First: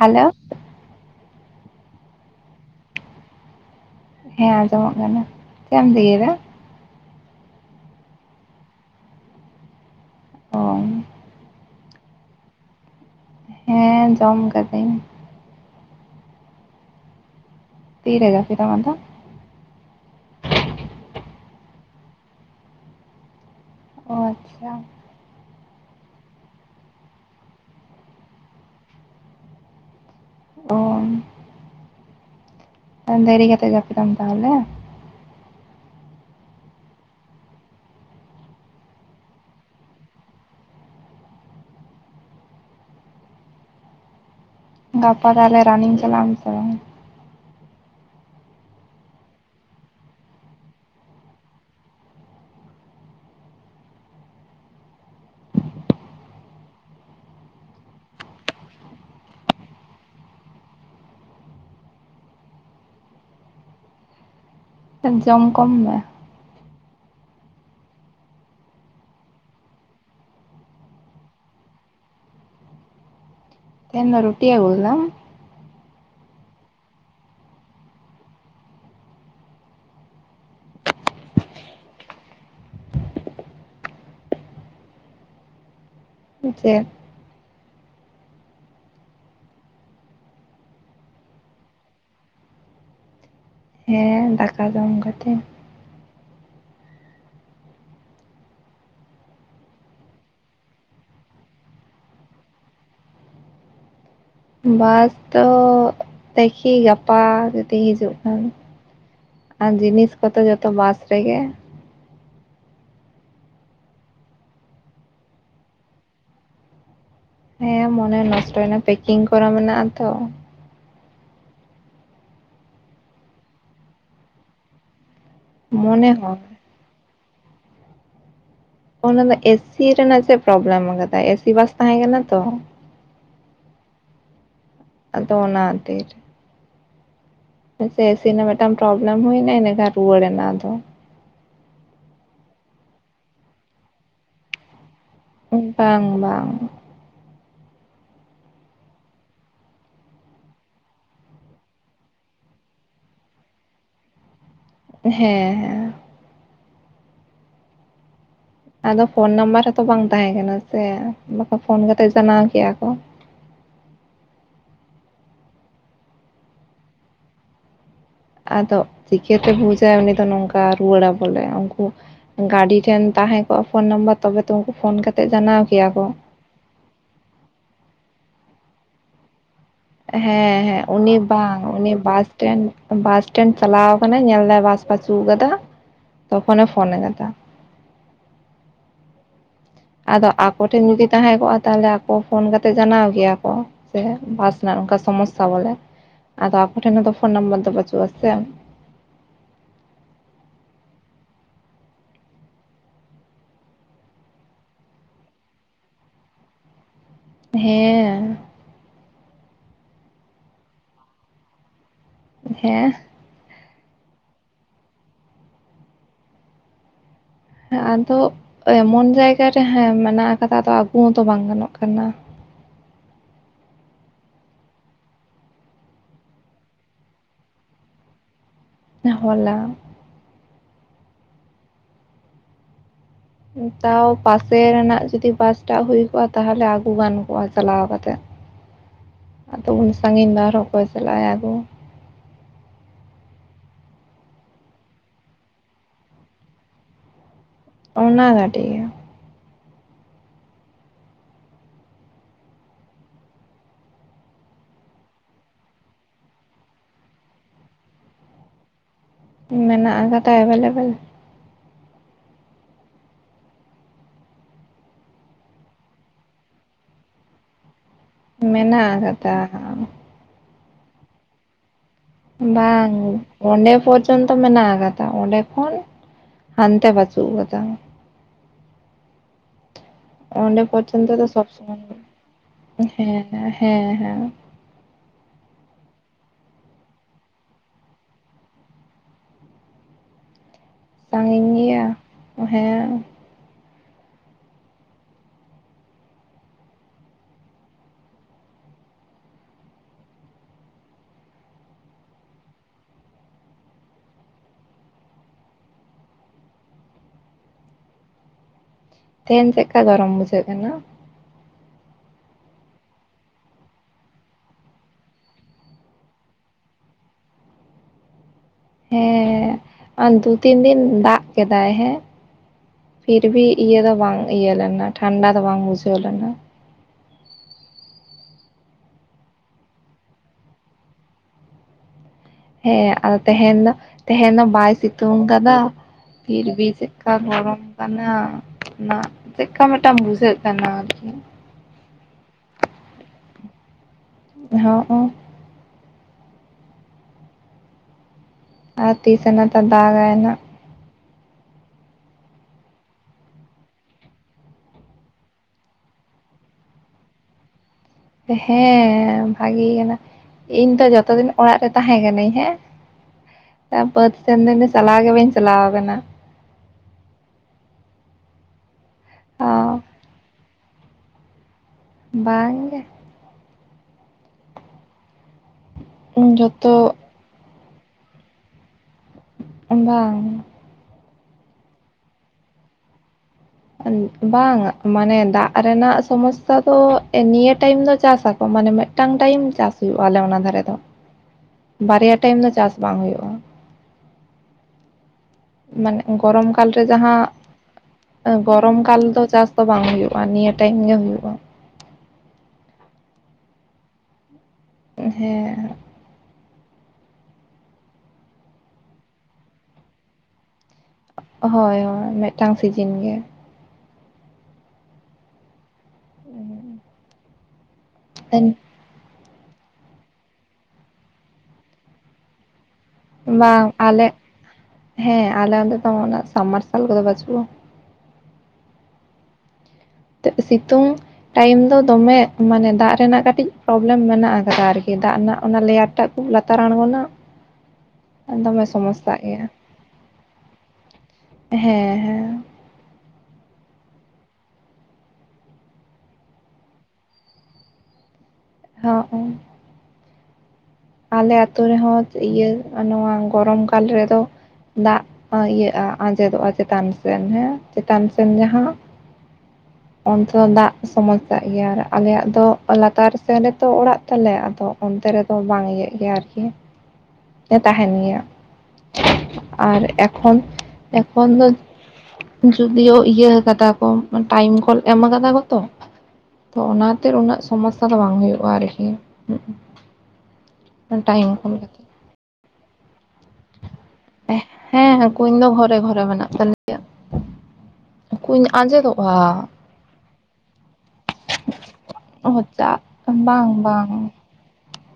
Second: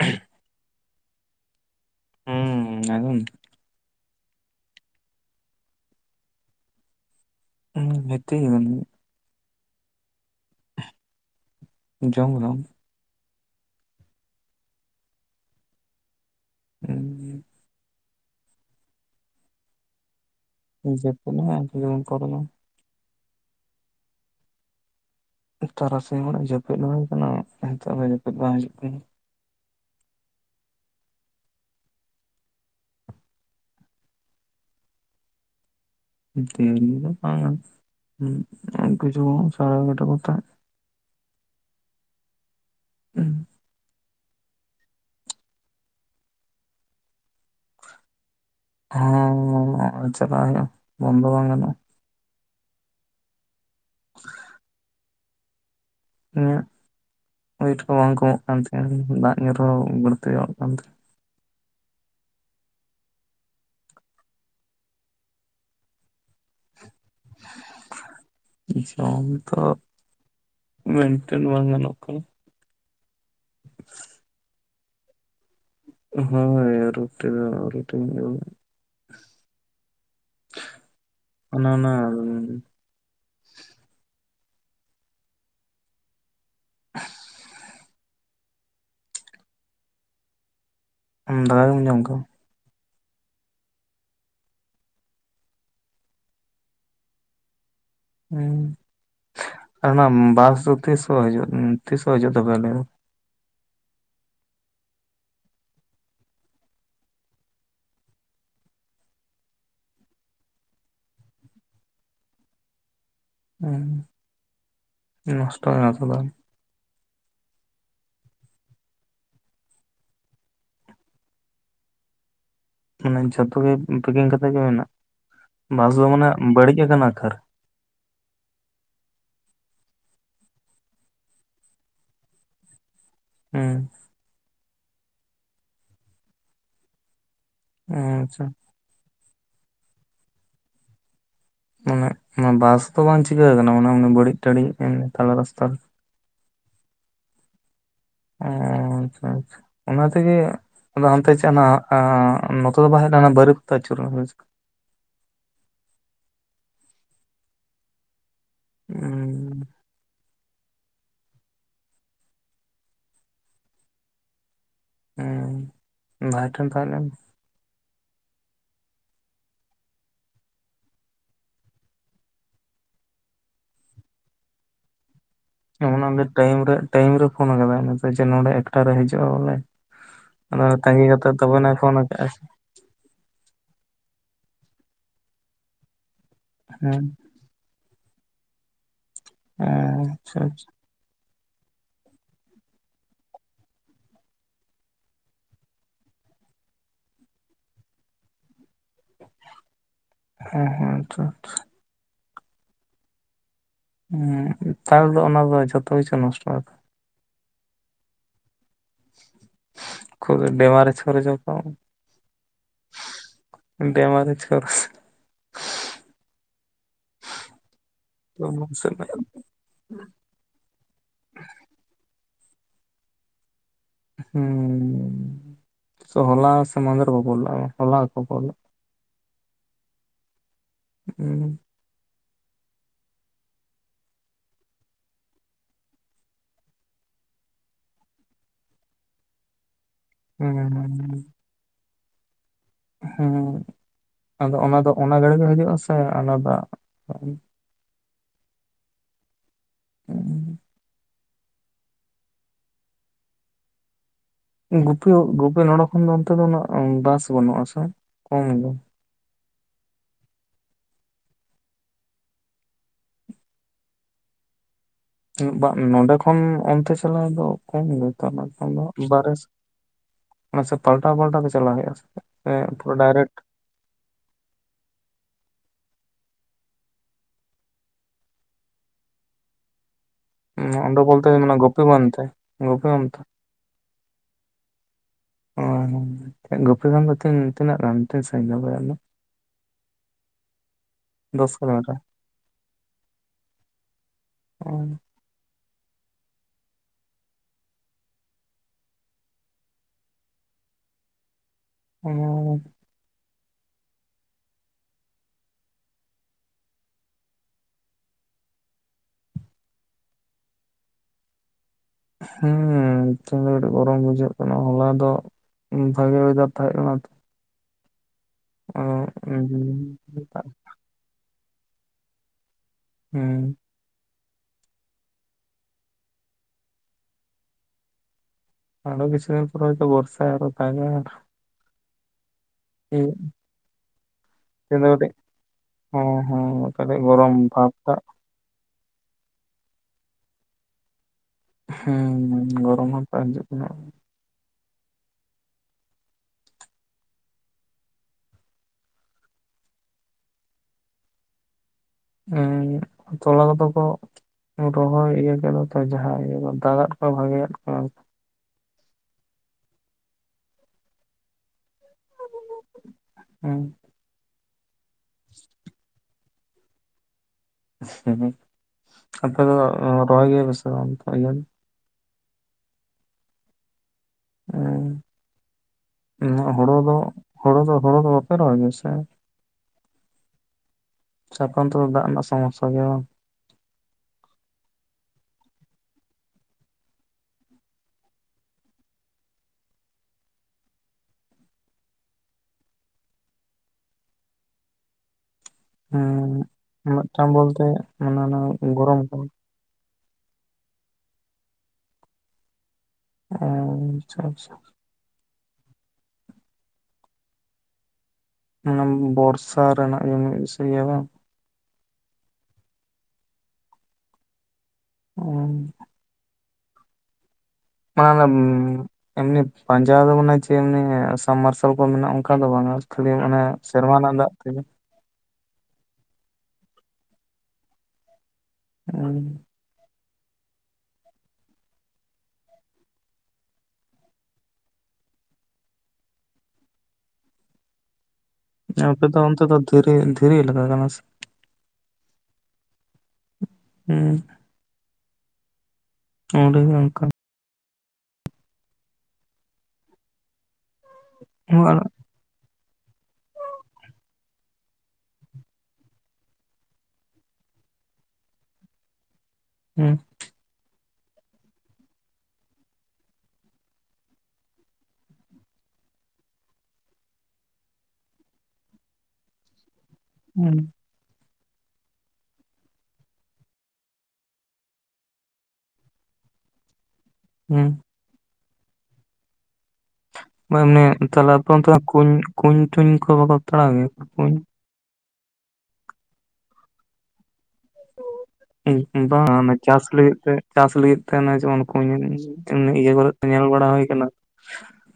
Hello ᱦᱩᱸ ᱟᱫᱚ [unintelligible] ᱦᱮᱸ ᱟᱸᱡᱚᱢᱚᱜ ᱠᱟᱱᱟ ᱪᱮᱫ ᱮᱢ ᱞᱟᱭ ᱮᱫᱟ ᱦᱩᱸ ᱢᱤᱛᱤᱱ ᱚ ᱡᱚᱢ ᱫᱟᱢ ᱟᱢ ᱦᱮᱸ ᱡᱚᱢ ᱠᱟᱹᱫᱟᱹᱧ ᱦᱮᱸ [unintelligible] ᱛᱤᱨᱮ ᱜᱟᱯ ᱢᱟᱫᱚ ᱨᱤᱡᱮᱴ ᱛᱟᱞᱟᱝᱟ ᱛᱤᱱᱟᱜ ᱮᱢ ᱠᱚᱞ ᱮᱫᱟ ᱚ ᱟᱪᱪᱷᱟ ᱛᱟᱨᱟᱥᱤᱧ ᱩᱱᱚᱜ ᱡᱟᱹᱯᱤᱫ ᱦᱩᱭ ᱠᱟᱱᱟ ᱱᱤᱛᱚᱜ ᱫᱚ ᱡᱟᱹᱯᱤᱫ ᱵᱟᱝ ᱦᱤᱡᱩᱜ ᱠᱟᱱᱟ ᱛᱚ ᱫᱮᱨᱤ ᱠᱟᱛᱮ ᱡᱟᱹᱯᱤᱫᱟᱢ ᱛᱟᱦᱚᱞᱮ [unintelligible] [unintelligible] ᱦᱩᱸ ᱜᱟᱯᱟ ᱛᱟᱦᱞᱮ ᱨᱟᱱᱤᱝ ᱪᱟᱞᱟᱜᱟᱢ ᱥᱮ ᱵᱟᱝ ᱦᱚᱸ ᱪᱟᱞᱟ ᱦᱩᱭᱩᱜ ᱟ ᱵᱚᱱᱫᱚ ᱵᱟᱝᱜᱟᱱᱟᱜ-ᱟ [inaudible] ᱤᱧᱟᱹᱜ ᱚᱭᱮᱴ ᱠᱚ ᱵᱟᱝ ᱠᱚᱢᱚᱜ ᱠᱟᱱ ᱛᱤᱧᱟᱹ ᱫᱟᱜ ᱧᱩᱨᱦᱚᱸ ᱵᱟᱹᱲᱛᱤᱚᱜ ᱠᱟᱱ ᱛᱮᱹ ᱡᱚᱢ ᱠᱚᱢ ᱢᱮ ᱡᱚᱢ ᱫᱚ ᱢᱮᱱᱴᱮᱱ ᱵᱟᱝ ᱜᱟᱱᱚᱜ ᱠᱟᱱᱟ ᱛᱮᱦᱮᱱ ᱫᱚ ᱨᱩᱴᱤ ᱟᱹᱜᱩ ᱭᱞᱟᱝ ᱦᱳᱭ ᱨᱩᱴᱤ ᱫᱚ ᱨᱩᱴᱤ ᱚᱱᱟᱱᱟ ᱡᱮ ᱟᱢ ᱫᱟᱫᱟ ᱜᱮᱢ ᱡᱚᱢ ᱟᱠᱟᱣᱟ ᱦᱮᱸ ᱫᱟᱠᱟ ᱫᱚᱢ ᱠᱟᱛᱮ ᱦᱮᱸ ᱟᱨ ᱚᱱᱟ ᱵᱟᱥ ᱫᱚ ᱛᱤᱥ ᱦᱚᱸ ᱦᱤᱡᱩᱜ ᱛᱤᱥ ᱦᱚᱸ ᱦᱤᱡᱩᱜ ᱛᱚᱵᱮ ᱟᱞᱮᱭᱟᱜ ᱵᱟᱥ ᱫᱚ ᱛᱮᱠᱷᱤ ᱜᱟᱯᱟ ᱡᱩᱫᱤ ᱦᱤᱡᱩᱜ ᱠᱷᱟᱱ ᱟᱨ ᱡᱤᱱᱤᱥ ᱠᱚᱫᱚ ᱡᱚᱛᱚ ᱵᱟᱥ ᱨᱮᱜᱮ ᱱᱚᱥᱴᱚᱭᱮᱱᱟᱢ ᱥᱮ ᱵᱟᱝ ᱦᱮᱸ ᱢᱚᱱᱮ ᱱᱚᱥᱴᱚᱭᱮᱱᱟ ᱯᱮᱠᱤᱝ ᱠᱚᱨᱟᱣ ᱢᱮᱱᱟᱜ-ᱟ ᱛᱚ ᱢᱟᱱᱮ ᱡᱷᱚᱛᱚ ᱜᱮ ᱯᱮᱠᱤᱝ ᱠᱟᱛᱮᱜ ᱜᱮ ᱢᱮᱱᱟᱜ ᱵᱟᱥ ᱫᱚ ᱢᱚᱱᱮ ᱢᱟᱱᱮ ᱦᱚᱸ ᱵᱟᱹᱲᱤᱡ ᱟᱠᱟᱱᱟ ᱟᱠᱟᱨ ᱚᱱᱟ ᱫᱚ ᱮᱥᱤ ᱨᱮᱱᱟᱜ ᱪᱮᱫ ᱯᱨᱚᱵᱞᱮᱢ ᱟᱠᱟᱫᱟ ᱮᱥᱤ ᱵᱟᱥ ᱛᱟᱦᱮᱸ ᱠᱟᱱᱟ ᱛᱚ ᱦᱮᱸ ᱟᱫᱚ ᱚᱱᱟ ᱠᱷᱟᱛᱤᱨ ᱮᱥᱤ ᱟᱪᱪᱷᱟ ᱨᱮᱱᱟᱜ ᱢᱤᱫᱴᱟᱝ ᱯᱨᱚᱵᱞᱮᱢ ᱦᱩᱭᱱᱟ ᱤᱱᱟᱹᱠᱷᱟᱱ ᱨᱩᱣᱟᱹᱲ ᱮᱱᱟ ᱟᱫᱚ ᱢᱟᱱᱮ ᱚᱱᱟ ᱵᱟᱥ ᱫᱚ ᱵᱟᱝ ᱪᱤᱠᱟᱹ ᱟᱠᱟᱱᱟ ᱢᱟᱱᱮ ᱵᱟᱹᱲᱤᱡ ᱛᱟᱲᱤᱡ ᱾ ᱵᱟᱝ ᱵᱟᱝ ᱚ ᱟᱪᱪᱷᱟ ᱟᱪᱪᱷᱟ ᱚᱱᱟ ᱛᱮᱜᱮ ᱟᱫᱚ ᱦᱟᱱᱛᱮ ᱪᱮᱫ ᱱᱚᱛᱮ ᱫᱚ ᱵᱟᱭ ᱦᱮᱡ ᱞᱮ ᱵᱟᱨ ᱠᱚᱛᱮ ᱟᱹᱪᱩᱨᱱᱟ ᱦᱮᱸ ᱦᱮᱸ ᱟᱫᱚ ᱯᱷᱳᱱ ᱱᱟᱢᱵᱟᱨ ᱦᱩᱸ ᱨᱮᱛᱚ ᱵᱟᱝ ᱛᱟᱦᱮᱸ ᱠᱟᱱᱟ ᱥᱮ ᱵᱟᱠᱟᱱ ᱯᱷᱳᱱ ᱠᱟᱛᱮᱫ ᱡᱟᱱᱟᱣ ᱠᱮᱭᱟ ᱠᱚ ᱦᱸ ᱵᱷᱟᱭ ᱴᱮᱱ ᱛᱟᱦᱮᱞᱮᱱ ᱟᱫᱚ ᱪᱤᱠᱟᱹᱛᱮ ᱵᱩᱡᱟᱭ ᱩᱱᱤ ᱫᱚ ᱱᱚᱝᱠᱟ ᱨᱩᱣᱟᱹᱲᱟ ᱵᱚᱞᱮ ᱩᱱᱠᱩ ᱜᱟᱹᱰᱤ ᱴᱷᱮᱱ ᱛᱟᱦᱮᱸ ᱠᱚᱜ-ᱟ ᱯᱷᱳᱱ ᱱᱟᱢᱵᱟᱨ ᱛᱚᱵᱮ ᱛᱚ ᱩᱱᱠᱩ ᱯᱷᱳᱱ ᱠᱟᱛᱮᱫ ᱡᱟᱱᱟᱣ ᱟᱠᱚᱣᱟᱭ ᱚᱱᱟ ᱫᱚ ᱴᱟᱭᱤᱢ ᱨᱮ ᱴᱟᱭᱤᱢ ᱨᱮ ᱯᱷᱳᱱ ᱟᱠᱟᱫᱟᱭ ᱚᱱᱟᱛᱮ ᱱᱚᱸᱰᱮ ᱮᱠᱴᱟ ᱨᱮ ᱦᱤᱡᱩᱜ-ᱟ ᱵᱚᱞᱮ ᱾ ᱦᱮᱸ ᱦᱮᱸ ᱩᱱᱤ ᱵᱟᱝ ᱩᱱᱤ ᱯᱷᱳᱱ ᱠᱟᱜᱼᱟ ᱥᱮ ᱵᱟᱥᱴᱮᱱ ᱵᱟᱥ ᱥᱴᱮᱱ ᱪᱟᱞᱟᱣ ᱠᱟᱱᱟᱭ ᱧᱮᱞᱫᱟᱭ ᱵᱟᱥ ᱵᱟᱪᱩᱜ ᱟᱠᱟᱫᱟ ᱛᱚᱠᱷᱚᱱᱮ ᱯᱷᱳᱱ ᱦᱮᱸ ᱟᱠᱟᱫᱟ ᱦᱮᱸ ᱟᱫᱚ ᱟᱪᱪᱷᱟ ᱟᱠᱚ ᱟᱪᱪᱷᱟ ᱴᱷᱮᱱ ᱡᱩᱫᱤ ᱛᱟᱦᱮᱸ ᱠᱚᱜ-ᱟ ᱛᱟᱦᱚᱞᱮ ᱠᱚ ᱯᱷᱳᱱ ᱠᱟᱛᱮ ᱡᱟᱱᱟᱣ ᱠᱮᱭᱟ ᱠᱚ ᱥᱮ ᱵᱟᱥ ᱨᱮᱱᱟᱜ ᱚᱱᱠᱟ ᱥᱚᱢᱚᱥᱥᱟ ᱵᱚᱞᱮ ᱟᱫᱚ ᱟᱠᱚ ᱴᱮᱱ ᱛᱚ ᱯᱷᱳᱱ ᱱᱟᱢᱵᱟᱨ ᱫᱚ ᱵᱟᱪᱩᱜ ᱟᱪᱮ ᱦᱩᱸ ᱦᱩᱸ ᱟᱪᱷᱟ ᱟᱪᱷᱟ ᱾ ᱦᱩᱸ ᱛᱟᱦᱚᱞᱮ ᱫᱚ ᱚᱱᱟ ᱫᱚ ᱡᱚᱛᱚ ᱠᱤᱪᱷᱩ ᱱᱚᱥᱴᱚᱜ -ᱟ ᱾ ᱦᱮᱸ ᱻ ᱾ ᱠᱷᱩᱵ ᱵᱮᱢᱟᱨᱮ ᱪᱚᱨ ᱠᱚ [unintelligible] ᱦᱮᱸᱻ ᱾ ᱵᱮᱢᱟᱨᱤᱪ ᱠᱚ ᱦᱮ ᱟᱫᱚ ᱦᱩᱸ ᱮᱢᱚᱱ ᱡᱟᱭᱜᱟ ᱨᱮ ᱦᱮᱸ ᱢᱮᱱᱟᱜ ᱟᱠᱟᱫᱟ ᱟᱫᱚ ᱟᱹᱜᱩ ᱦᱚᱸᱛᱚ ᱵᱟᱝ ᱜᱟᱱᱚᱜ ᱠᱟᱱᱟ ᱾ ᱦᱩᱸ ᱥᱮ ᱦᱚᱞᱟ ᱥᱮ ᱢᱟᱦᱫᱮᱨ ᱠᱚ ᱯᱳᱱᱞᱟ ᱦᱚᱞᱟ ᱠᱚ ᱠᱚᱞᱟᱝ - ᱟ ᱾ [unintelligible] ᱦᱚᱞᱟ ᱦᱮᱸ ᱛᱟᱣ ᱯᱟᱥᱮ ᱨᱮᱱᱟᱜ ᱡᱩᱚᱫᱤ ᱵᱟᱥᱴᱟᱜ ᱦᱩᱭ ᱠᱚᱜᱼᱟ ᱛᱟᱦᱚᱞᱮ ᱟᱹᱜᱩ ᱜᱟᱱ ᱠᱚᱜᱼᱟ ᱪᱟᱞᱟᱣ ᱠᱟᱛᱮᱜ ᱾ [inaudible] ᱟᱫᱚ ᱩᱱ ᱥᱟᱺᱜᱤᱧ ᱫᱚ ᱟᱨᱦᱚᱸ ᱦᱮᱸ ᱠᱚᱭ ᱪᱟᱞᱟᱜᱟᱭ ᱟᱫᱚ ᱾ ᱦᱚᱸ ᱟᱫᱚ ᱚᱱᱟ ᱫᱚ ᱚᱱᱟ ᱜᱟᱹᱲᱤ ᱜᱮ ᱦᱤᱡᱩᱜᱟ ᱥᱮ ᱟᱞᱟᱫᱟ ᱾ ᱚᱱᱟ ᱜᱟᱰᱤ ᱜᱮ ᱦᱩᱸ [inaudible] ᱜᱩᱯᱤ ᱜᱩᱯᱤ ᱱᱚᱰᱮ ᱠᱷᱚᱱ ᱫᱚ ᱚᱱᱛᱮ ᱫᱚ ᱩᱱᱟᱹᱜ ᱵᱟᱥ ᱵᱟᱱᱩᱜᱼᱟ ᱥᱮ ᱠᱚᱢ ᱜᱮ ᱢᱮᱱᱟᱜ ᱟᱠᱟᱫᱟ ᱮᱵᱮᱞᱮᱵᱮᱞ ᱱᱚᱸᱰᱮ ᱠᱷᱚᱱ ᱚᱱᱛᱮ ᱪᱟᱞᱟᱣ ᱫᱚ ᱠᱚᱢ ᱜᱮᱛᱚ ᱢᱮᱱᱟᱜ [unintelligible] ᱫᱚ ᱟᱠᱟᱫᱟ ᱵᱟᱨᱮᱥ [unintelligible] ᱢᱟᱥᱮ ᱯᱟᱞᱴᱟᱣ ᱯᱟᱞᱴᱟ ᱛᱮ ᱪᱟᱞᱟᱣ ᱦᱩᱭᱩᱜᱼᱟ ᱥᱮ ᱪᱮᱫ ᱥᱮ ᱯᱩᱨᱟᱹ ᱵᱟᱝ ᱰᱟᱭᱨᱮᱠᱴ ᱚᱸᱰᱮ ᱯᱚᱪ ᱯᱚᱨᱡᱚᱱᱛᱚ ᱢᱮᱱᱟᱜ ᱟᱠᱟᱫᱟ ᱚᱸᱰᱮ ᱠᱷᱚᱱ ᱦᱟᱱᱛᱮ ᱵᱟᱪᱩᱜ ᱟᱠᱟᱫᱟ ᱾ ᱚᱸᱰᱮ ᱯᱚᱡᱚᱱᱛᱚ ᱵᱚᱞᱛᱮ ᱥᱚᱵ ᱢᱟᱱᱮ ᱥᱚᱢᱚᱭ ᱜᱳᱯᱤᱵᱟᱸᱫᱷ ᱛᱮ ᱦᱮᱸ ᱜᱳᱯᱤᱵᱟᱸᱫᱷ ᱛᱮ ᱦᱮᱸ ᱦᱮᱸ ᱻ ᱾ ᱚ ᱜᱩᱯᱤ ᱠᱷᱚᱱ ᱫᱚ ᱛᱤᱱ ᱛᱤᱱᱟᱹᱜ ᱜᱟᱱ ᱛᱤᱱ ᱥᱟᱹᱜᱤᱧᱟ ᱾ [unintelligible] ᱫᱚᱥ ᱠᱤᱞᱳᱢᱤᱴᱟᱨ ᱚ ᱦᱮᱸ [unintelligible] [unintelligible] ᱛᱮᱦᱮᱧ ᱪᱮᱫᱠᱟ ᱜᱚᱨᱚᱢ ᱵᱩᱡᱷᱟᱹᱜ ᱠᱟᱱᱟ ᱾ ᱦᱮᱸ ᱛᱮᱦᱮᱧ ᱫᱚ ᱠᱟᱴᱤᱪ ᱜᱚᱨᱚᱢ ᱵᱩᱡᱷᱟᱹᱜ ᱠᱟᱱᱟ ᱦᱚᱞᱟ ᱫᱚ ᱵᱷᱟᱜᱮ ᱳᱭᱫᱟᱨ [unintelligible] ᱛᱟᱦᱮᱸ ᱠᱟᱱᱟ ᱛᱚ ᱚ, ᱩᱸ, ᱦᱮᱸ ᱟ ᱫᱩ ᱛᱤᱱ ᱫᱤᱱ ᱫᱟᱜ ᱠᱮᱫᱟᱭ ᱦᱮᱸ ᱯᱷᱤᱨ ᱵᱷᱤ ᱦᱩᱸ ᱤᱭᱟᱹ ᱫᱚ ᱵᱟᱝ ᱤᱭᱟᱹ ᱞᱮᱱᱟ ᱴᱷᱟᱱᱰᱟ ᱫᱚ ᱵᱟᱝ ᱵᱩᱡᱷᱟᱹᱣ ᱞᱮᱱᱟ ᱟᱨᱚ ᱠᱤᱪᱷᱩ ᱫᱤᱱ ᱯᱚᱨᱮ ᱫᱚ ᱵᱚᱨᱥᱟ [unintelligible] ᱦᱮᱸ ᱟᱫᱚ ᱛᱮᱦᱮᱧ ᱫᱚ ᱛᱮᱦᱮᱧ ᱫᱚ ᱵᱟᱭ ᱛᱮᱦᱮᱧ ᱠᱟᱹᱴᱤᱡ ᱥᱤᱛᱩᱝ ᱟᱠᱟᱫᱟ ᱾ ᱦᱚᱸ ᱯᱤᱨᱵᱤ ᱦᱚᱸ ᱠᱟᱹᱴᱤᱡ ᱪᱮᱫᱠᱟ ᱜᱚᱨᱚᱢ ᱵᱷᱟᱵᱽ ᱴᱟᱜ ᱠᱟᱱᱟ ᱚᱱᱟ ᱪᱮᱫᱠᱟ ᱢᱮᱫᱴᱟᱝ ᱵᱩᱡᱷᱟᱹᱜ ᱠᱟᱱᱟ ᱟᱨᱠᱤ ᱾ ᱦᱮᱸ ᱜᱚᱨᱚᱢ ᱠᱟᱜᱟ [unintelligible] ᱪᱮᱫᱠᱟ [inaudible] ᱟᱨ ᱛᱤᱥᱱᱟᱛᱟ ᱫᱟᱜ ᱟᱭᱱᱟᱜ ᱾ ᱦᱮᱸ ᱛᱚᱞᱟ ᱠᱚᱫᱚ ᱠᱚ ᱨᱚᱦᱚᱭ ᱤᱭᱟᱹ ᱠᱮᱫ ᱛᱚ ᱡᱟᱦᱟᱸ ᱤᱭᱟᱹ ᱫᱟᱜᱟᱫ ᱠᱚᱣᱟᱭ ᱵᱷᱟᱜᱮᱭᱟᱫ ᱠᱚᱣᱟᱭ᱾ ᱦᱮᱸ ᱵᱷᱟᱜᱮ ᱠᱟᱱᱟ᱾ ᱤᱧ ᱫᱚ ᱡᱚᱛᱚ ᱫᱤᱱ ᱚᱲᱟᱜ ᱨᱮ ᱛᱟᱦᱮᱸ ᱠᱟᱱᱤᱧ ᱦᱮᱸ᱾ ᱦᱩᱸ ᱮᱸ ᱵᱟᱹᱫ ᱥᱮᱱ ᱫᱚᱧ ᱫᱚ ᱪᱟᱞᱟᱣ ᱜᱮ ᱵᱟᱹᱧ ᱪᱟᱞᱟᱣ ᱟᱠᱟᱱᱟ᱾ [unintelligible] ᱟᱯᱮ ᱚ ᱫᱚ ᱨᱚᱦᱚᱭ ᱜᱮᱭᱟᱯᱮ ᱥᱮ ᱵᱟᱝ ᱤᱭᱟᱹ? ᱵᱟᱝ ᱜᱮ᱾ [unintelligible] ᱦᱳᱲᱳ ᱡᱚᱛᱚ ᱫᱚ ᱦᱳᱲᱳ ᱫᱚ ᱦᱳᱲᱳ ᱫᱚ ᱵᱟᱯᱮ ᱨᱚᱦᱚᱭ ᱜᱮᱭᱟ ᱥᱮ? ᱵᱟᱝ᱾ ᱥᱮᱸ ᱟᱯᱮ ᱚᱱᱛᱮ ᱫᱟᱜ ᱨᱮᱱᱟᱜ ᱥᱚᱢᱚᱥᱥᱟ ᱜᱮᱭᱟ ᱵᱟᱝ? ᱵᱟᱝ ᱢᱟᱱᱮ ᱫᱟᱜ ᱨᱮᱱᱟᱜ ᱥᱚᱢᱚᱥᱥᱟ ᱫᱚ, ᱱᱤᱭᱟᱹ ᱴᱟᱭᱤᱢ ᱫᱚ ᱪᱟᱥᱟᱠᱚ ᱢᱟᱱᱮ ᱢᱮ ᱴᱟᱝ ᱴᱟᱭᱤᱢ ᱪᱟᱥ ᱦᱩᱭᱩᱜᱼᱟ, ᱟᱞᱮ ᱚᱱᱟ ᱫᱷᱟᱨᱮ ᱫᱚ᱾ [inaudible] ᱵᱟᱨᱭᱟ ᱴᱟᱭᱤᱢ ᱫᱚ ᱪᱟᱥ ᱵᱟᱝ ᱦᱳᱭᱳᱜᱼᱟ᱾ ᱢᱟᱱᱮ ᱜᱚᱨᱚᱢ ᱠᱟᱞ ᱨᱮ ᱦᱮᱸ ᱡᱟᱦᱟᱸ, ᱢᱤᱫᱴᱟᱝ ᱵᱚᱞᱛᱮ ᱢᱟᱱᱮ ᱚᱱᱟ ᱜᱚᱨᱚᱢ ᱠᱟᱞ ᱠᱚ ᱫᱚ ᱪᱟᱥ ᱛᱚ ᱵᱟᱝ ᱦᱩᱭᱩᱜᱼᱟ, ᱱᱤᱭᱟᱹ ᱴᱟᱭᱤᱢ ᱜᱮ ᱦᱩᱭᱩᱜᱼᱟ᱾ ᱩᱸ ᱟᱪᱪᱷᱟ ᱟᱪᱪᱷᱟ ᱦᱮᱸ ᱚᱱᱟ ᱵᱚᱨᱥᱟ ᱨᱮᱱᱟᱜ [unintelligible] ᱵᱟᱝ? ᱦᱳᱭ ᱦᱳᱭ ᱢᱤᱫ ᱴᱟᱝ ᱥᱤᱡᱤᱱ ᱜᱮ᱾ ᱚ [unintelligible] ᱩᱸ [unintelligible] ᱮᱢᱱᱤ ᱯᱟᱸᱡᱟ ᱫᱚ ᱪᱮ ᱮᱢ ᱞᱟᱹᱭ ᱥᱟᱞ ᱢᱟᱨᱥᱟᱞ ᱠᱚ ᱢᱮᱱᱟᱜᱼᱟ ᱚᱱᱠᱟ ᱫᱚ ᱵᱟᱝ ᱟ᱾ ᱵᱟᱝ ᱟᱞᱮ ᱦᱮᱸ ᱟᱞᱮ ᱚᱱᱰᱮ ᱫᱚ ᱩᱱᱟᱹᱜ ᱥᱟᱞ ᱢᱟᱨᱥᱟᱞ ᱠᱚᱫᱚ ᱵᱟᱹᱪᱩᱜᱼᱟ᱾ ᱦᱩᱸ ᱛᱮᱫ ᱥᱤᱛᱩᱝ ᱴᱟᱭᱤᱢ ᱫᱚ ᱫᱚᱢᱮ ᱢᱟᱱᱮ ᱫᱟᱜ ᱨᱮᱱᱟᱜ ᱠᱟᱴᱤᱡ ᱯᱨᱚᱵᱞᱮᱢ ᱢᱮᱱᱟᱜ ᱠᱟᱫᱟ, ᱟᱨᱠᱤ ᱫᱟᱜ ᱨᱮᱱᱟᱜ ᱚᱱᱟ ᱞᱮᱭᱟᱨ ᱴᱟᱜ ᱞᱟᱛᱟᱨ ᱟᱸᱬᱜᱳᱱᱟ᱾ [inaudible] ᱟᱯᱮ ᱫᱚ ᱚᱱᱛᱮ ᱜᱮᱭᱟ ᱫᱚ ᱫᱷᱤᱨᱤ-ᱫᱷᱤᱨᱤ ᱮᱞᱟᱠᱟ ᱠᱟᱱᱟ ᱥᱮ? ᱦᱮᱸ ᱦᱮᱸ ᱦᱩᱸ [unintelligible] [unintelligible] ᱟᱞᱮ ᱟᱹᱛᱳ ᱦᱩᱸ ᱨᱮᱦᱚᱸ ᱤᱭᱟᱹ ᱱᱚᱣᱟ ᱜᱚᱨᱚᱢ ᱠᱟᱞ ᱨᱮᱫᱚ ᱫᱟᱜ ᱤᱭᱟᱹᱜᱼᱟ ᱟᱸᱡᱮᱫᱚᱜᱼᱟ ᱪᱮᱛᱟᱱ ᱥᱮᱱ ᱦᱮᱸ ᱪᱮᱛᱟᱱ ᱥᱮᱱ ᱡᱟᱦᱟᱸ᱾ [unintelligible] ᱩᱱ ᱥᱚᱢᱚᱭ ᱫᱟᱜ ᱥᱚᱢᱚᱥᱟᱜ ᱜᱮᱭᱟ ᱾ ᱟᱨ ᱟᱞᱮᱭᱟᱜ ᱫᱚ ᱞᱟᱛᱟᱨ ᱥᱮᱱ ᱨᱮᱛᱚ ᱚᱲᱟᱜ ᱛᱟᱞᱮ ᱟᱫᱚ ᱚᱱᱛᱮ ᱨᱮᱫᱚ ᱵᱟᱝ ᱤᱭᱟᱹᱜ ᱜᱮᱭᱟ ᱟᱨᱠᱤ᱾ ᱛᱟᱦᱮᱱ ᱜᱮᱭᱟ, ᱟᱨ ᱮᱠᱷᱚᱱ ᱦᱩᱸ ᱮᱠᱷᱚᱱ ᱫᱚ ᱡᱩᱫᱤᱭᱳ ᱤᱭᱟᱹ ᱠᱟᱫᱟ ᱠᱚ, ᱴᱟᱭᱤᱢ ᱠᱚᱞ ᱮᱢ ᱠᱟᱫᱟ ᱠᱚ ᱛᱚ᱾ ᱛᱚ ᱚᱱᱟᱛᱮ ᱩᱱᱟᱹᱜ ᱦᱩᱸ ᱥᱚᱢᱚᱥᱟ ᱫᱚ ᱵᱟᱝ ᱦᱳᱭᱳᱜᱼᱟ ᱟᱨ ᱠᱤ᱾ [unintelligible] ᱟᱯᱮ ᱚᱱᱛᱮ ᱠᱩᱸᱧ ᱠᱩᱸᱧ ᱴᱩᱧ ᱠᱚ ᱵᱟᱠᱚ ᱛᱟᱲᱟᱣ ᱜᱮᱭᱟ ᱠᱩᱸᱧ? ᱦᱮᱸ ᱠᱩᱸᱧ ᱫᱚ ᱜᱷᱚᱨᱮ ᱜᱷᱚᱨᱮ ᱢᱮᱱᱟᱜ ᱛᱟᱞᱮᱭᱟ᱾ ᱠᱩᱧ ᱟᱸᱡᱮᱫᱚᱜᱼᱟ ᱵᱟᱝ ᱚᱱᱟ ᱪᱟᱥ ᱞᱟᱹᱜᱤᱫ ᱛᱮ᱾ ᱪᱟᱥ ᱞᱟᱹᱜᱤᱫ ᱛᱮ ᱚᱱᱮ ᱡᱮᱢᱚᱱ ᱠᱩᱸᱧ ᱪᱟ ᱤᱭᱟᱹ [unintelligible] ᱧᱮᱞ ᱵᱟᱝ ᱵᱟᱲᱟ ᱦᱳᱭ ᱵᱟᱝ ᱠᱟᱱᱟ᱾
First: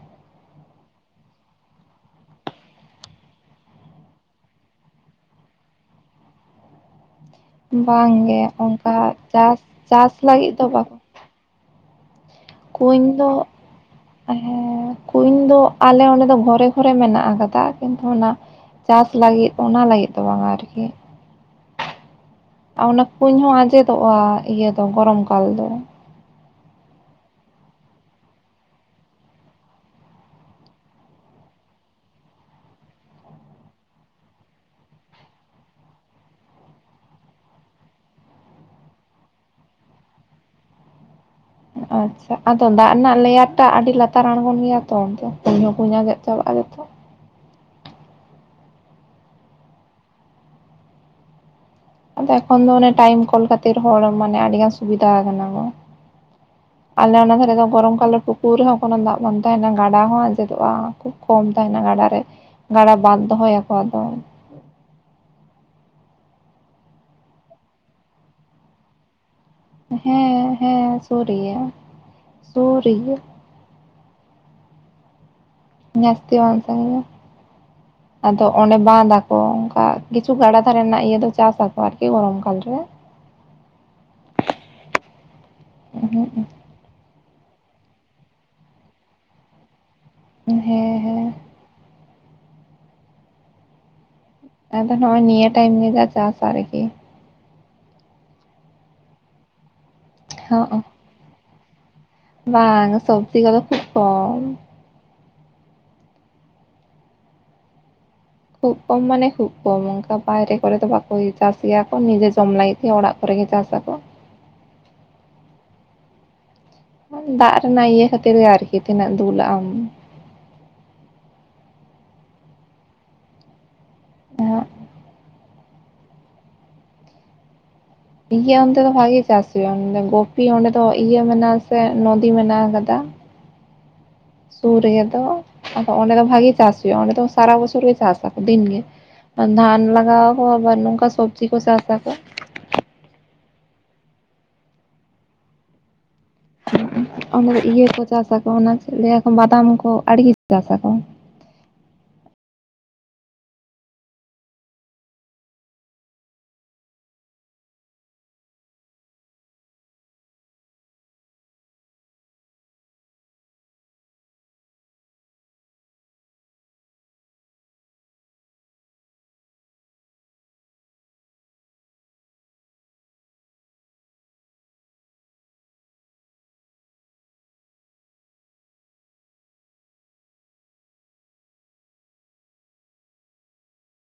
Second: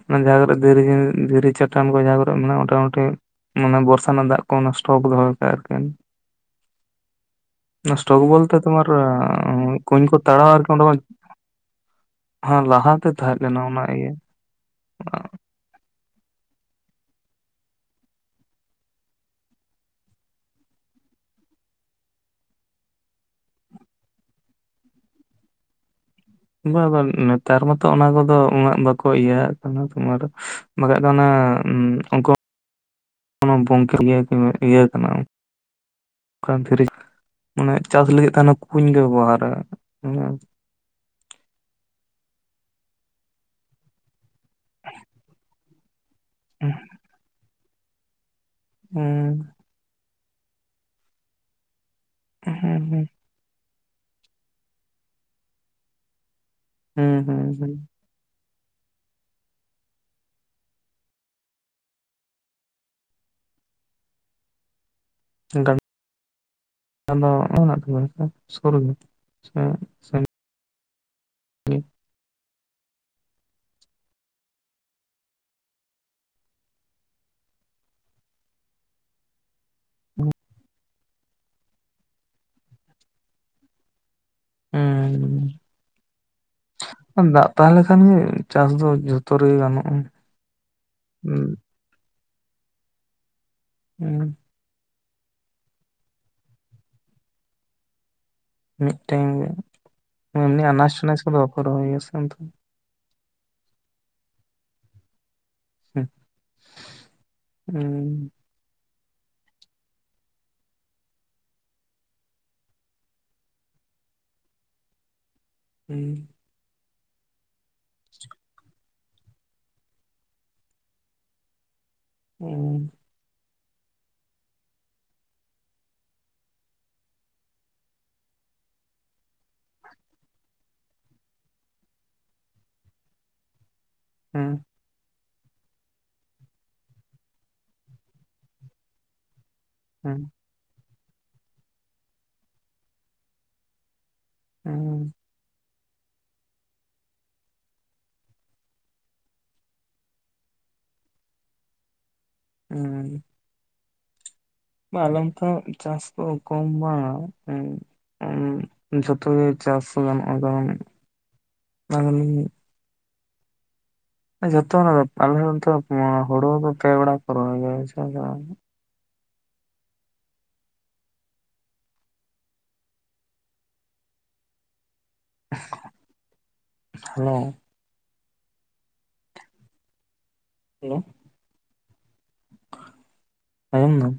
ᱚᱱᱟ ᱡᱟᱸᱦᱟ ᱠᱚᱨᱮ ᱫᱷᱤᱨᱤ ᱫᱷᱤᱨᱤ ᱪᱟᱴᱟᱱ ᱠᱚ ᱡᱟᱦᱟ ᱠᱚᱨᱮ ᱢᱮᱱᱟᱜᱼᱟ ᱢᱳᱴᱟ ᱢᱩᱴᱤ ᱢᱟᱱᱮ ᱵᱚᱨᱥᱟ ᱨᱮᱱᱟᱜ ᱫᱟᱜ ᱠᱚ ᱚᱱᱟ ᱥᱴᱚᱠ ᱫᱚᱦᱚ ᱠᱟᱜᱼᱟ ᱟᱨᱠᱤ᱾ ᱚᱱᱟ ᱥᱴᱚᱠ ᱵᱟᱝᱜᱮ ᱵᱚᱞᱛᱮ ᱛᱳᱢᱟᱨ ᱚᱱᱠᱟ ᱪᱟᱥ ᱠᱩᱸᱧ ᱪᱟᱥ ᱠᱚ ᱛᱟᱲᱟᱣᱟ ᱞᱟᱹᱜᱤᱫ ᱟᱨ ᱫᱚ ᱠᱤ ᱵᱟᱝ ᱞᱟᱦᱟ ᱠᱩᱧ ᱛᱮ ᱫᱚ ᱛᱟᱦᱮᱸᱫ ᱞᱮᱱᱟ ᱚᱱᱟ ᱤᱭᱟᱹ᱾ ᱦᱮᱸ ᱠᱩᱸᱧ ᱫᱚ ᱟᱞᱮ ᱚᱸᱰᱮ ᱫᱚ ᱵᱷᱚᱨᱮ ᱠᱚᱨᱮ ᱢᱮᱱᱟᱜ ᱟᱠᱟᱫᱟ ᱠᱤᱱᱛᱩ ᱚᱱᱟ ᱪᱟᱥ ᱞᱟᱹᱜᱤᱫ ᱚᱱᱟ ᱞᱟᱹᱜᱤᱫ ᱫᱚ ᱵᱟᱝ-ᱟ ᱟᱨᱠᱤ ᱚᱱᱟ ᱠᱩᱸᱧ ᱦᱚᱸ ᱟᱸᱡᱮᱫᱚᱜ-ᱟ ᱤᱭᱟᱹ ᱫᱚ ᱜᱚᱨᱚᱢ ᱠᱟᱞ ᱫᱚ ᱵᱟᱝ ᱵᱟᱝ ᱱᱮᱛᱟᱨ ᱢᱟᱛᱚ ᱚᱱᱟ ᱠᱚᱫᱚ ᱩᱱᱟᱹᱜ ᱵᱟᱠᱚ ᱤᱭᱟᱹ ᱟᱜ ᱠᱟᱱᱟ ᱛᱳᱢᱟᱨ ᱵᱟᱠᱷᱟᱡ ᱫᱚ ᱚᱱᱟ ᱩᱱᱠᱩ [unintelligible] ᱤᱭᱟᱹ ᱠᱟᱱᱟ ᱠᱟᱱ ᱫᱷᱤᱨᱤ ᱢᱟᱱᱮ ᱪᱟᱥ ᱞᱟᱹᱜᱤᱫ ᱦᱟᱱᱮ ᱠᱩᱸᱧ ᱠᱚ ᱵᱮᱵᱚᱦᱟᱨᱟ ᱟᱪᱪᱷᱟ ᱟᱫᱚ ᱫᱟᱜ ᱨᱮᱱᱟᱜ ᱞᱮᱭᱟᱨ ᱴᱟᱜ ᱟᱹᱰᱤ ᱞᱟ ᱛᱟᱨ ᱟᱲᱜᱳᱱ ᱜᱮᱭᱟ ᱛᱚ ᱠᱩᱸᱧ ᱦᱚᱸ ᱠᱩᱸᱧ ᱟᱸᱡᱮᱫ ᱪᱟᱵᱟᱜ-ᱟ ᱡᱚ [inaudible] ᱦᱩᱸ ᱟᱫᱚ ᱮᱠᱷᱚᱱ ᱫᱚ ᱴᱟᱭᱤᱢ ᱠᱚᱞ ᱠᱷᱟᱛᱤᱨ ᱦᱚᱲ ᱢᱟᱱᱮ ᱟᱹᱰᱤ ᱜᱟᱱ ᱥᱩᱵᱤᱫᱷᱟ ᱠᱟᱱᱟ ᱠᱚ ᱟᱞᱮ ᱚᱱᱟ ᱫᱷᱟᱨᱮ ᱫᱚ ᱜᱚᱨᱚᱢ ᱠᱟᱞ ᱠᱩ ᱯᱩᱨᱟᱹ ᱦᱚᱸ ᱠᱳᱱᱳ ᱫᱟᱜ ᱵᱟᱝ ᱛᱟᱦᱮᱱᱟ ᱜᱟᱰᱟ ᱦᱚᱸ ᱟᱸᱡᱮᱫᱚᱜ-ᱟ ᱠᱷᱩᱵ ᱠᱚᱢ ᱛᱟᱦᱮᱱᱟ ᱜᱟᱰᱟᱨ ᱨᱮ ᱜᱟᱰᱟ ᱵᱟᱫ ᱫᱚᱦᱚᱭᱟᱠᱚᱣᱟ ᱟᱫᱚ [unintelligible] ᱥᱩᱨ ᱨᱮᱜᱮ ᱦᱮᱸ ᱦᱮᱸ ᱥᱳᱨ ᱜᱮᱭᱟ ᱜᱮ ᱥᱳᱨ ᱜᱮᱭᱟ ᱡᱟᱹᱥᱛᱤ ᱵᱟᱝ ᱥᱟᱺᱜᱤᱧᱟ ᱟᱫᱚ ᱚᱸᱰᱮ ᱵᱟᱸᱱᱫᱷ ᱟᱠᱚ᱾ ᱠᱤᱪᱷᱩ ᱜᱟᱲᱟ ᱫᱷᱟᱨᱮ ᱨᱮᱱᱟᱜ ᱤᱭᱟᱹ ᱫᱚ ᱪᱟᱥᱟᱠᱚ ᱟᱨᱠᱤ ᱜᱚᱲᱚᱢ ᱠᱟᱞ ᱨᱮ ᱮᱻᱻ᱾ ᱮᱦᱩᱜ-ᱩ ᱫᱟᱜ ᱛᱟᱦᱮᱸ ᱞᱮᱠᱷᱟᱱ ᱜᱮ ᱪᱟᱥ ᱫᱚ ᱡᱷᱚᱛᱚ ᱨᱮᱜᱮ ᱜᱟᱱᱚᱜ-ᱟ᱾ ᱦᱮᱸ᱾ ᱦᱮᱸ [unintelligible] ᱦᱩᱸ᱾ ᱟᱫᱚ ᱱᱚᱜ-ᱚᱭ ᱱᱤᱭᱟᱹ ᱴᱟᱭᱤᱢ ᱜᱮ ᱡᱟ ᱪᱟᱥᱟ ᱟᱨᱠᱤ᱾ ᱢᱤᱫᱴᱮᱱ ᱜᱮ ᱮᱢᱱᱤ ᱟᱱᱟᱡ ᱱᱟᱪ ᱠᱚᱫᱚ ᱵᱟᱠᱚ ᱨᱚᱦᱚᱭᱟᱥᱮ ᱚᱱᱛ ᱦᱮ ᱥᱚᱵᱡᱤ ᱠᱚ ᱫᱚ ᱠᱷᱩᱵ ᱠᱚᱢ [unintelligible] ᱠᱷᱩᱵ ᱠᱚᱢ ᱢᱟᱱᱮ ᱠᱷᱩᱵ ᱠᱚᱢ ᱚᱱᱠᱟ ᱵᱟᱭᱨᱮ ᱠᱚᱨᱮ ᱫᱚ ᱵᱟᱠᱚ ᱪᱟᱥ ᱜᱮᱭᱟ ᱠᱚ ᱱᱤᱡᱮ ᱡᱚᱢ ᱞᱟᱹᱜᱤᱫ ᱜᱮ ᱚᱲᱟᱜ ᱠᱚᱨᱮ ᱜᱮ ᱪᱟᱥ ᱟᱠᱚ᱾ [unintelligible] ᱫᱟᱜ ᱨᱮᱱᱟᱜ ᱤᱭᱟᱹ ᱠᱷᱟᱹᱛᱤᱨ ᱜᱮ ᱟᱨᱠᱤ ᱛᱤᱱᱟᱹᱜ ᱫᱩᱞᱟᱜ ᱟᱢ᱾ ᱦᱩᱸ᱾ ᱦᱟᱸᱜ᱾ ᱤᱭᱟᱹ ᱚᱱᱛᱮ ᱫᱚ ᱵᱷᱟᱜᱮ ᱪᱟᱥ ᱦᱩᱭᱩᱜ-ᱟ ᱜᱩᱯᱤ ᱚᱸᱰᱮ ᱫᱚ ᱤᱭᱟᱹ ᱢᱮᱱᱟᱜ-ᱟᱥᱮ ᱱᱚᱫᱤ ᱢᱮᱱᱟᱜ ᱟᱠᱟᱫᱟ᱾ ᱦᱩᱸ ᱥᱩᱨ ᱨᱮ ᱫᱚ᱾ ᱟᱫᱚ ᱚᱸᱰᱮ ᱫᱚ ᱵᱷᱟᱜᱤ ᱪᱟᱥ ᱦᱩᱭᱩᱜ-ᱟ, ᱚᱸᱰᱮ ᱫᱚ ᱥᱟᱨᱟ ᱵᱚᱪᱷᱚᱨ ᱜᱮ ᱪᱟᱥ ᱫᱤᱱᱜᱮ ᱫᱷᱟᱱ ᱞᱟᱜᱟ ᱟᱠᱚ ᱟᱵᱟᱨ ᱱᱚᱝᱠᱟ ᱥᱚᱵᱽᱡᱤ ᱠᱚ ᱪᱟᱥᱟ᱾ ᱦᱩᱸ᱾ ᱚᱸᱰᱮ ᱫᱚ ᱤᱭᱟᱹ ᱠᱚ ᱪᱟᱥᱟ ᱠᱚ ᱚᱱᱟ ᱪᱮᱫ ᱞᱟᱹᱭᱟᱠᱚ ᱵᱟᱫᱟᱢ ᱠᱚ ᱟᱹᱰᱤᱜᱮ ᱪᱟᱥᱟ ᱠᱚ᱾ ᱦᱩᱸ᱾ ᱵᱟᱞᱚᱢ ᱴᱷᱚᱸᱜ ᱪᱟᱥ ᱠᱚ ᱠᱚᱢ ᱵᱟᱝ ᱡᱷᱚᱛᱚ ᱜᱮ ᱪᱟᱥ ᱜᱟᱱᱚᱜ-ᱟ ᱠᱟᱨᱚᱱ [unintelligible] ᱡᱚᱛᱚ ᱟᱞᱮ [unintelligible] ᱦᱩᱲᱩ ᱫᱚ ᱯᱮ ᱜᱟᱲᱟ ᱠᱚ ᱨᱚᱦᱚᱭ ᱜᱮᱭᱟ᱾ ᱦᱮᱞᱳ᱾ ᱦᱮᱞᱳ᱾ ᱟᱡᱚᱢ ᱫᱟᱢ?